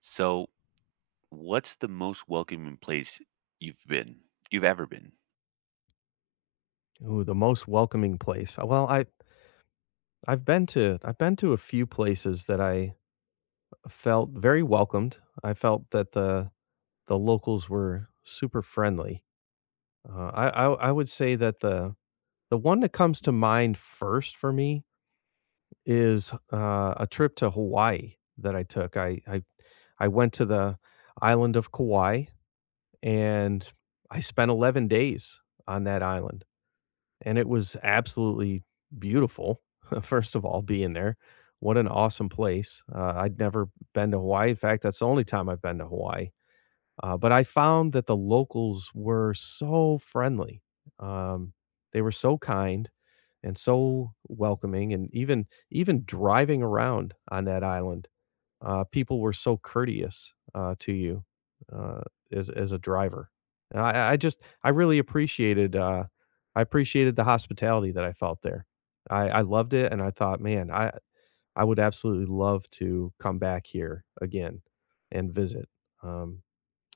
So, what's the most welcoming place you've been you've ever been? Ooh, the most welcoming place. Well, I've been to a few places that I felt very welcomed. I felt that the locals were super friendly. I would say that the one that comes to mind first for me is a trip to Hawaii that I took. I went to the island of Kauai, and I spent 11 days on that island, and it was absolutely beautiful. First of all, being there, what an awesome place. I'd never been to Hawaii. In fact, that's the only time I've been to Hawaii. But I found that the locals were so friendly. Um, they were so kind and so welcoming, and even driving around on that island, people were so courteous, to you, uh, as a driver. And I just I really appreciated, I appreciated the hospitality that I felt there. I loved it, and I thought, man, I would absolutely love to come back here again and visit. Um,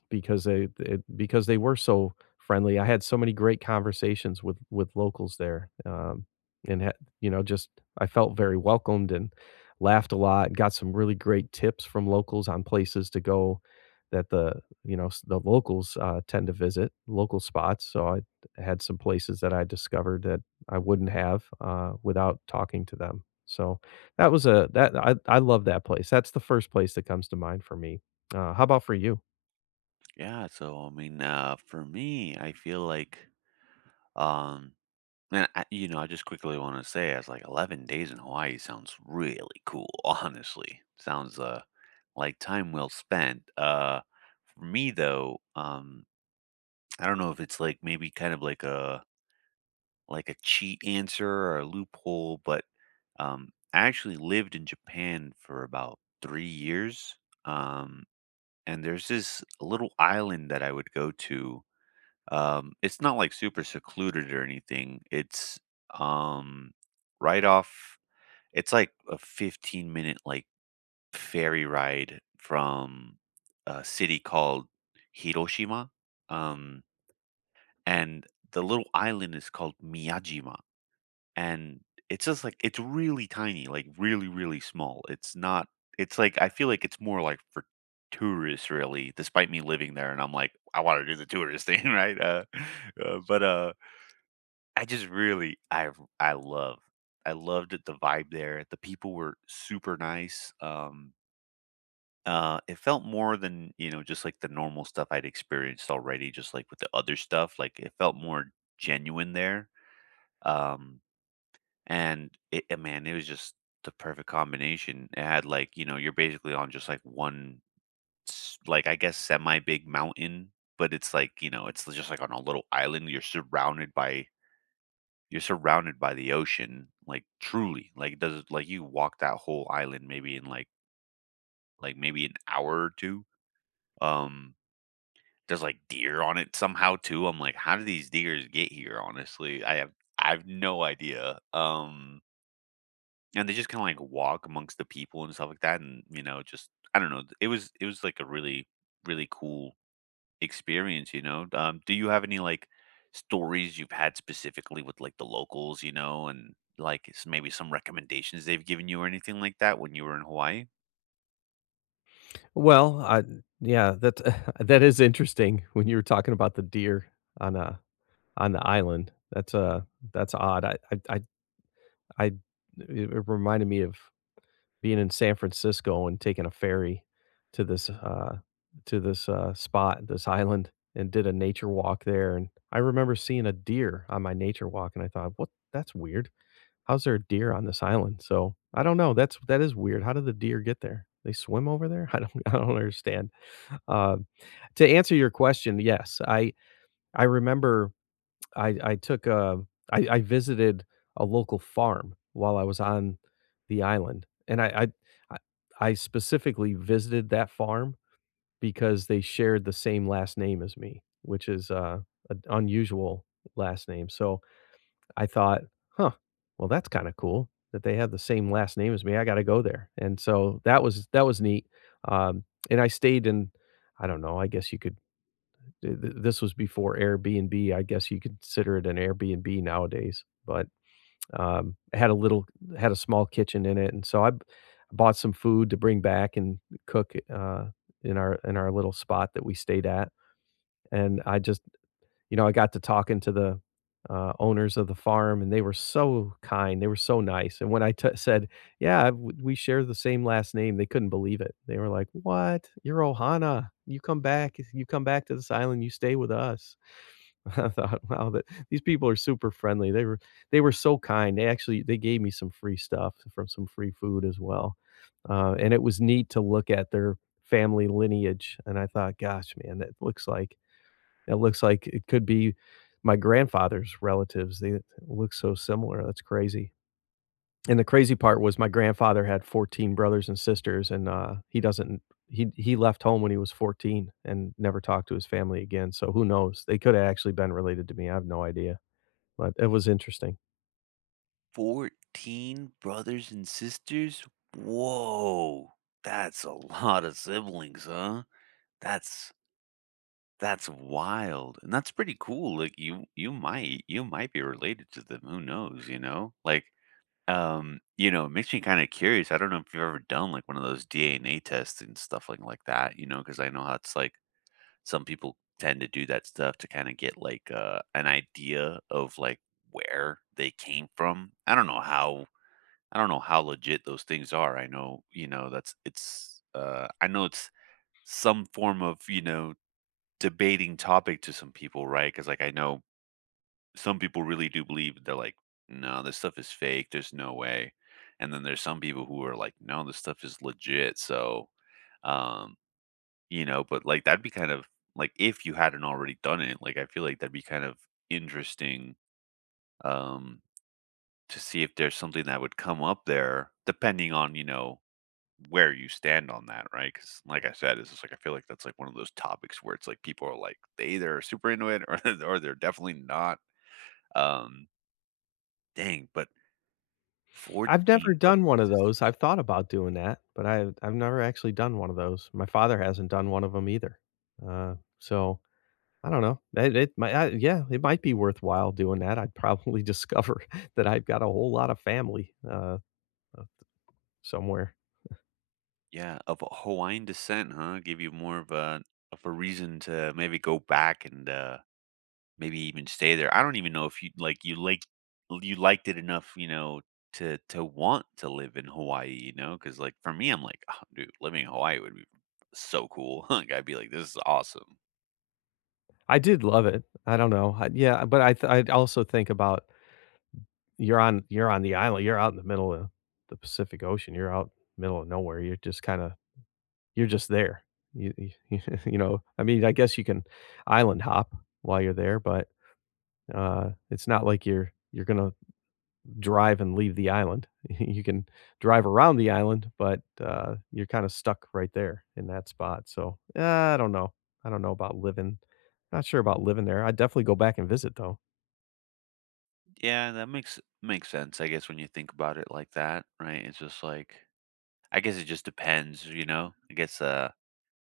because they it because they were so friendly. I had so many great conversations with locals there, and had, just I felt very welcomed and laughed a lot, and got some really great tips from locals on places to go that the you know s- the locals tend to visit local spots. So I had some places that I discovered that I wouldn't have, without talking to them. So that was a that I love that place. That's the first place that comes to mind for me. How about for you? For me, I feel like, um, and I I just quickly want to say, as like, 11 days in Hawaii sounds really cool, honestly. Sounds like time well spent. For me though, I don't know if it's like maybe kind of like a cheat answer or a loophole, but I actually lived in Japan for about 3 years. Um, and there's this little island that I would go to. It's not like super secluded or anything. It's um, right off. It's like a 15-minute like ferry ride from a city called Hiroshima. Um, and the little island is called Miyajima, and it's just like it's really tiny, like really, really small. It's not. It's like I feel like it's more like for tourists, really. Despite me living there, and I'm like, I want to do the tourist thing, right? But I just really, I love, I loved it, the vibe there. The people were super nice. It felt more than just like the normal stuff I'd experienced already. Just like with the other stuff, like it felt more genuine there. Um, and it man, it was just the perfect combination. It had like, you know, you're basically on just like one like I guess semi big mountain, but it's like, you know, it's just like on a little island. You're surrounded by the ocean, like truly. Like it does like you walk that whole island maybe in like maybe an hour or two. Um there's like deer on it somehow too. I'm like, how do these deers get here? Honestly, I have no idea. And they just kinda, like, walk amongst the people and stuff like that, and, you know, just I don't know, it was, like, a really, really cool experience, you know? Do you have any, like, stories you've had specifically with, like, the locals, you know, and, like, s maybe some recommendations they've given you or anything like that when you were in Hawaii? Well, I yeah, that that is interesting when you were talking about the deer on, uh, on the island. That's odd. I it It reminded me of being in San Francisco and taking a ferry to this, uh to this, spot, this island, and did a nature walk there, and I remember seeing a deer on my nature walk, and I thought, "What? That's weird. How's there a deer on this island?" So, I don't know. That is weird. How did the deer get there? They swim over there? I don't understand. Uh, to answer your question, yes, I remember I I took a I visited a local farm while I was on the island, and I I specifically visited that farm because they shared the same last name as me, which is, an unusual last name, so I thought, "Huh, well, that's kinda cool that they have the same last name as me, I gotta go there," and so that was neat, um, and I stayed in, I don't know, I guess you could Th th this was before Airbnb, I guess you could consider it an Airbnb nowadays, but, it had a little had a small kitchen in it, and so I b bought some food to bring back and cook, in our little spot that we stayed at, and I just, I got to talking to the, owners of the farm, and they were so kind, they were so nice, and when I t said, "Yeah, w we share the same last name," they couldn't believe it. They were like, "What? You're Ohana. You come back to this island, you stay with us." I thought, wow, that these people are super friendly. They were so kind. They gave me some free stuff, from some free food as well, and it was neat to look at their family lineage. And I thought, gosh, man, that looks like it could be my grandfather's relatives. They look so similar. That's crazy. And the crazy part was my grandfather had 14 brothers and sisters, and, he doesn't he left home when he was 14 and never talked to his family again, so who knows? They coulda actually been related to me, I have no idea, but it was interesting. 14 brothers and sisters? Whoa, that's a lot of siblings, huh? That's That's wild, and that's pretty cool, like, you might be related to them, who knows, you know? Like, you know, it makes me kinda curious, I don't know if you've ever done, like, one of those DNA tests and stuff like that, you know, because I know how it's like some people tend to do that stuff to kinda get, like, an idea of, like, where they came from. I don't know how legit those things are, I know, you know, that's it's, I know it's some form of, you know, debating topic to some people, right? Because like I know some people really do believe they're like, no, this stuff is fake. There's no way. And then there's some people who are like, no, this stuff is legit. So, um, you know, but like that'd be kind of like if you hadn't already done it, like I feel like that'd be kind of interesting um to see if there's something that would come up there depending on, you know, where you stand on that, right? Because, like I said, it's just like I feel like that's like one of those topics where it's like people are like they either are super into it or or they're definitely not. Um, Dang, but I've never 14 brothers done one and of those, sisters, I've thought about doing that, but I've never actually done one of those. My father hasn't done one of them either, so I don't know. It might I Yeah, it might be worthwhile doing that. I'd probably discover that I've got a whole lot of family, uh, somewhere. yeah, of Hawaiian descent, huh? Give you more of a reason to maybe go back and maybe even stay there. I don't even know if you like you liked it enough, you know, to want to live in Hawaii, you know? Because like for me, I'm like, oh, dude, living in Hawaii would be so cool. Like I'd be like, this is awesome. I did love it. I don't know. I, yeah, but I also think about, you're on the island. You're out in the middle of the Pacific Ocean. You're out middle of nowhere. You're just kind of you're just there. You, you you know. I mean, I guess you can island hop while you're there, but it's not like you're gonna drive and leave the island. You can drive around the island, but you're kind of stuck right there in that spot. So I don't know. I don't know about living. Not sure about living there. I'd definitely go back and visit though. Yeah, that makes sense. I guess when you think about it like that, right? It's just like I guess it just depends, you know. I guess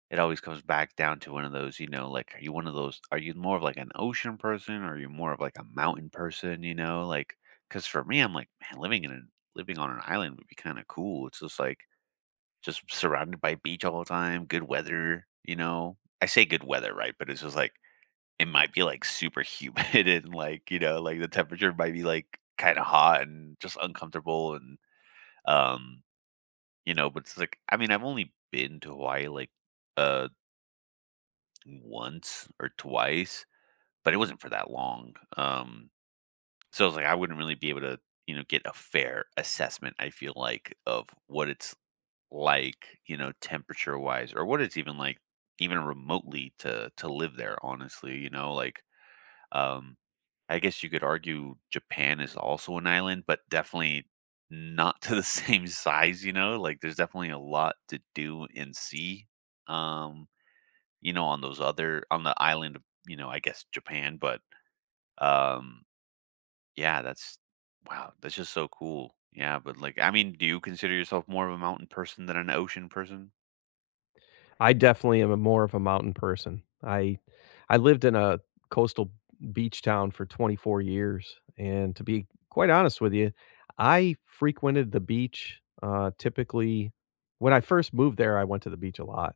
it always comes back down to one of those, you know, like, are you one of those are you more of like an ocean person or are you more of like a mountain person, you know? Like because for me, I'm like, man, living in an living on an island would be kinda cool. It's just like just surrounded by beach all the time, good weather, you know? I say good weather, right? But it's just like it might be like super humid and like, you know, like the temperature might be like kinda hot and just uncomfortable and um, you know, but it's like I mean, I've only been to Hawaii like uh once or twice, but it wasn't for that long. So I was like, I wouldn't really be able to, you know, get a fair assessment, I feel like, of what it's like, you know, temperature wise, or what it's even like, even remotely to live there, honestly, you know, like um I guess you could argue Japan is also an island, but definitely not to the same size, you know? Like there's definitely a lot to do and see. Um you know, on those other on the island of, you know, I guess Japan, but, um, yeah, that's wow, that's just so cool. Yeah, but, like, I mean, do you consider yourself more of a mountain person than an ocean person? I definitely am a more of a mountain person. I lived in a coastal beach town for 24 years, and to be quite honest with you, I frequented the beach, typically when I first moved there, I went to the beach a lot.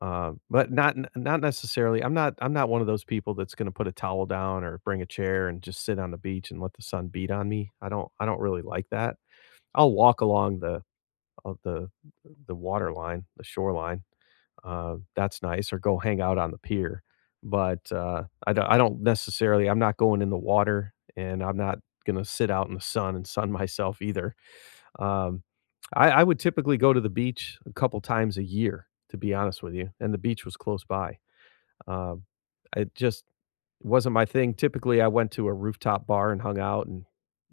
But not necessarily. I'm not one of those people that's gonna put a towel down or bring a chair and just sit on the beach and let the sun beat on me. I don't really like that. I'll walk along of the the water line, the shoreline. That's nice, or go hang out on the pier. But, I don't necessarily I'm not going in the water, and I'm not gonna sit out in the sun and sun myself either. Um, I would typically go to the beach a couple times a year, to be honest with you, and the beach was close by. Um, it just wasn't my thing. Typically, I went to a rooftop bar and hung out,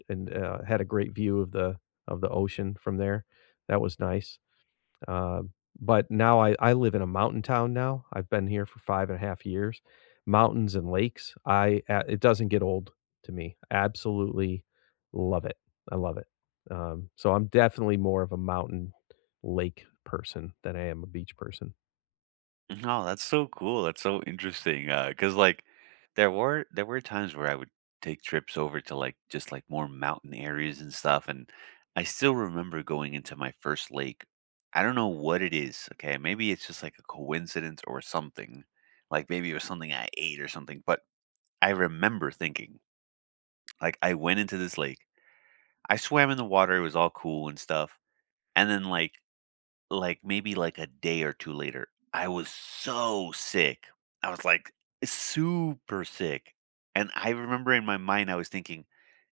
and, had a great view of the ocean from there. That was nice. Uh, but now I live in a mountain town now. I've been here for five and a half years. Mountains and lakes. It doesn't get old to me. Absolutely love it. I love it. So I'm definitely more of a mountain lake person than I am a beach person. No, that's so cool, that's so interesting, 'cause, like, there were times where I would take trips over to, like, just, like, more mountain areas and stuff, and I still remember going into my first lake. I don't know what it is, okay? Maybe it's just, like, a coincidence or something, like, maybe it was something I ate or something, but I remember thinking, like, I went into this lake, I swam in the water, it was all cool and stuff, and then, maybe, like, a day or 2 later, I was so sick. I was, like, super sick, and I remember in my mind, I was thinking,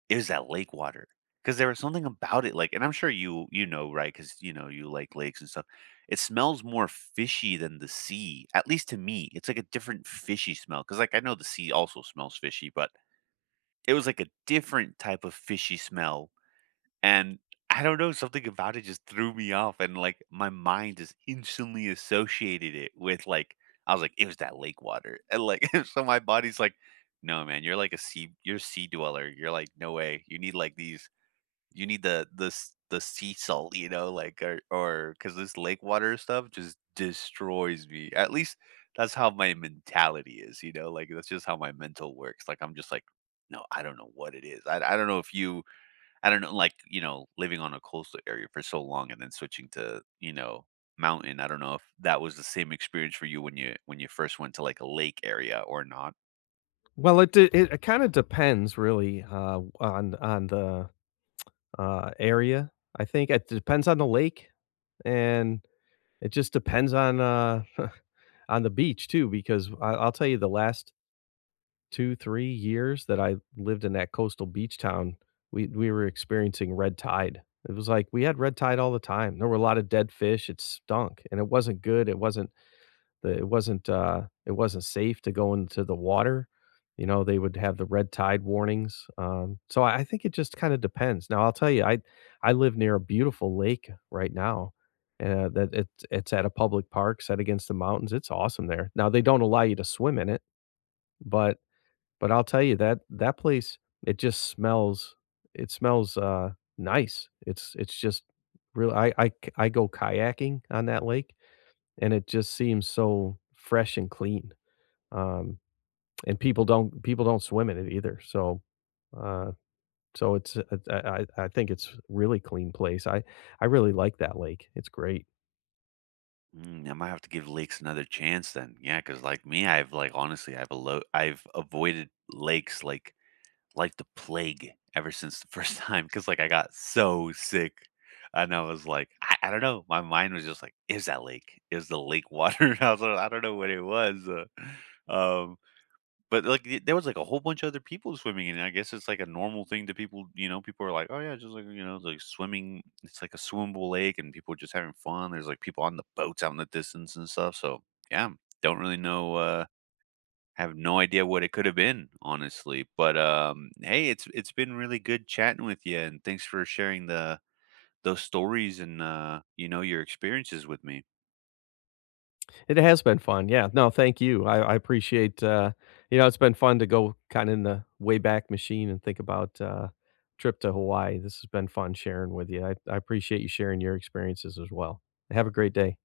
"It was that lake water because there was something about it, like and I'm sure you know, right? Because you know, you like lakes and stuff. It smells more fishy than the sea, at least to me, it's, like, a different fishy smell because, like, I know the sea also smells fishy, but it was like a different type of fishy smell, and I don't know, something about it just threw me off, and, like, my mind just instantly associated it with, like I was like, "It was that lake water," and, like, so my body's like, "No, man, you're like a sea you're a sea dweller, you're like, no way, you need, like, these you need the s the sea salt, you know, like, or because this lake water stuff just destroys me. At least that's how my mentality is, you know, like, that's just how my mental works. Like, I'm just like, "No, I don't know what it is." I don't know if you I don't know, like, you know, living on a coastal area for so long and then switching to, you know, mountain. I don't know if that was the same experience for you when you when you first went to, like, a lake area or not. Well, it kind of depends really, on the, area. I think it depends on the lake, and it just depends on, on the beach too. Because I, I'll tell you, the last 2, 3 years that I lived in that coastal beach town, we were experiencing red tide. It was like we had red tide all the time. There were a lot of dead fish, it stunk, and it wasn't good, it wasn't the it wasn't safe to go into the water, you know, they would have the red tide warnings, so I think it just kinda depends. Now, I'll tell you, I live near a beautiful lake right now, that it's at a public park set against the mountains, it's awesome there. Now, they don't allow you to swim in it, but I'll tell you that that place, it just smells it smells, nice. It's just real I k I go kayaking on that lake, and it just seems so fresh and clean. Um, and people don't swim in it either, so, uh, so it's, uh, I think it's really clean place. I really like that lake. It's great. Mm, I might have to give lakes another chance then. Yeah, because like me, I've like honestly, I've I've avoided lakes like the plague ever since the first time because like I got so sick. And I was like, I don't know. My mind was just like, is that lake? Is the lake water? I was like, I don't know what it was. Uh, um, but, like, th there was, like, a whole bunch of other people swimming, and I guess it's, like, a normal thing that people you know, people are like, "Oh, yeah, just, like, you know, like, swimming it's, like, a swimmable lake, and people are just having fun." There's, like, people on the boats out in the distance and stuff, so, yeah, don't really know, have no idea what it could have been, honestly, but, hey, it's been really good chatting with you, and thanks for sharing the those stories and, you know, your experiences with me. It has been fun. Yeah. No, thank you. I appreciate, you know, it's been fun to go kind of in the way back machine and think about, trip to Hawaii. This has been fun sharing with you. I appreciate you sharing your experiences as well. Have a great day.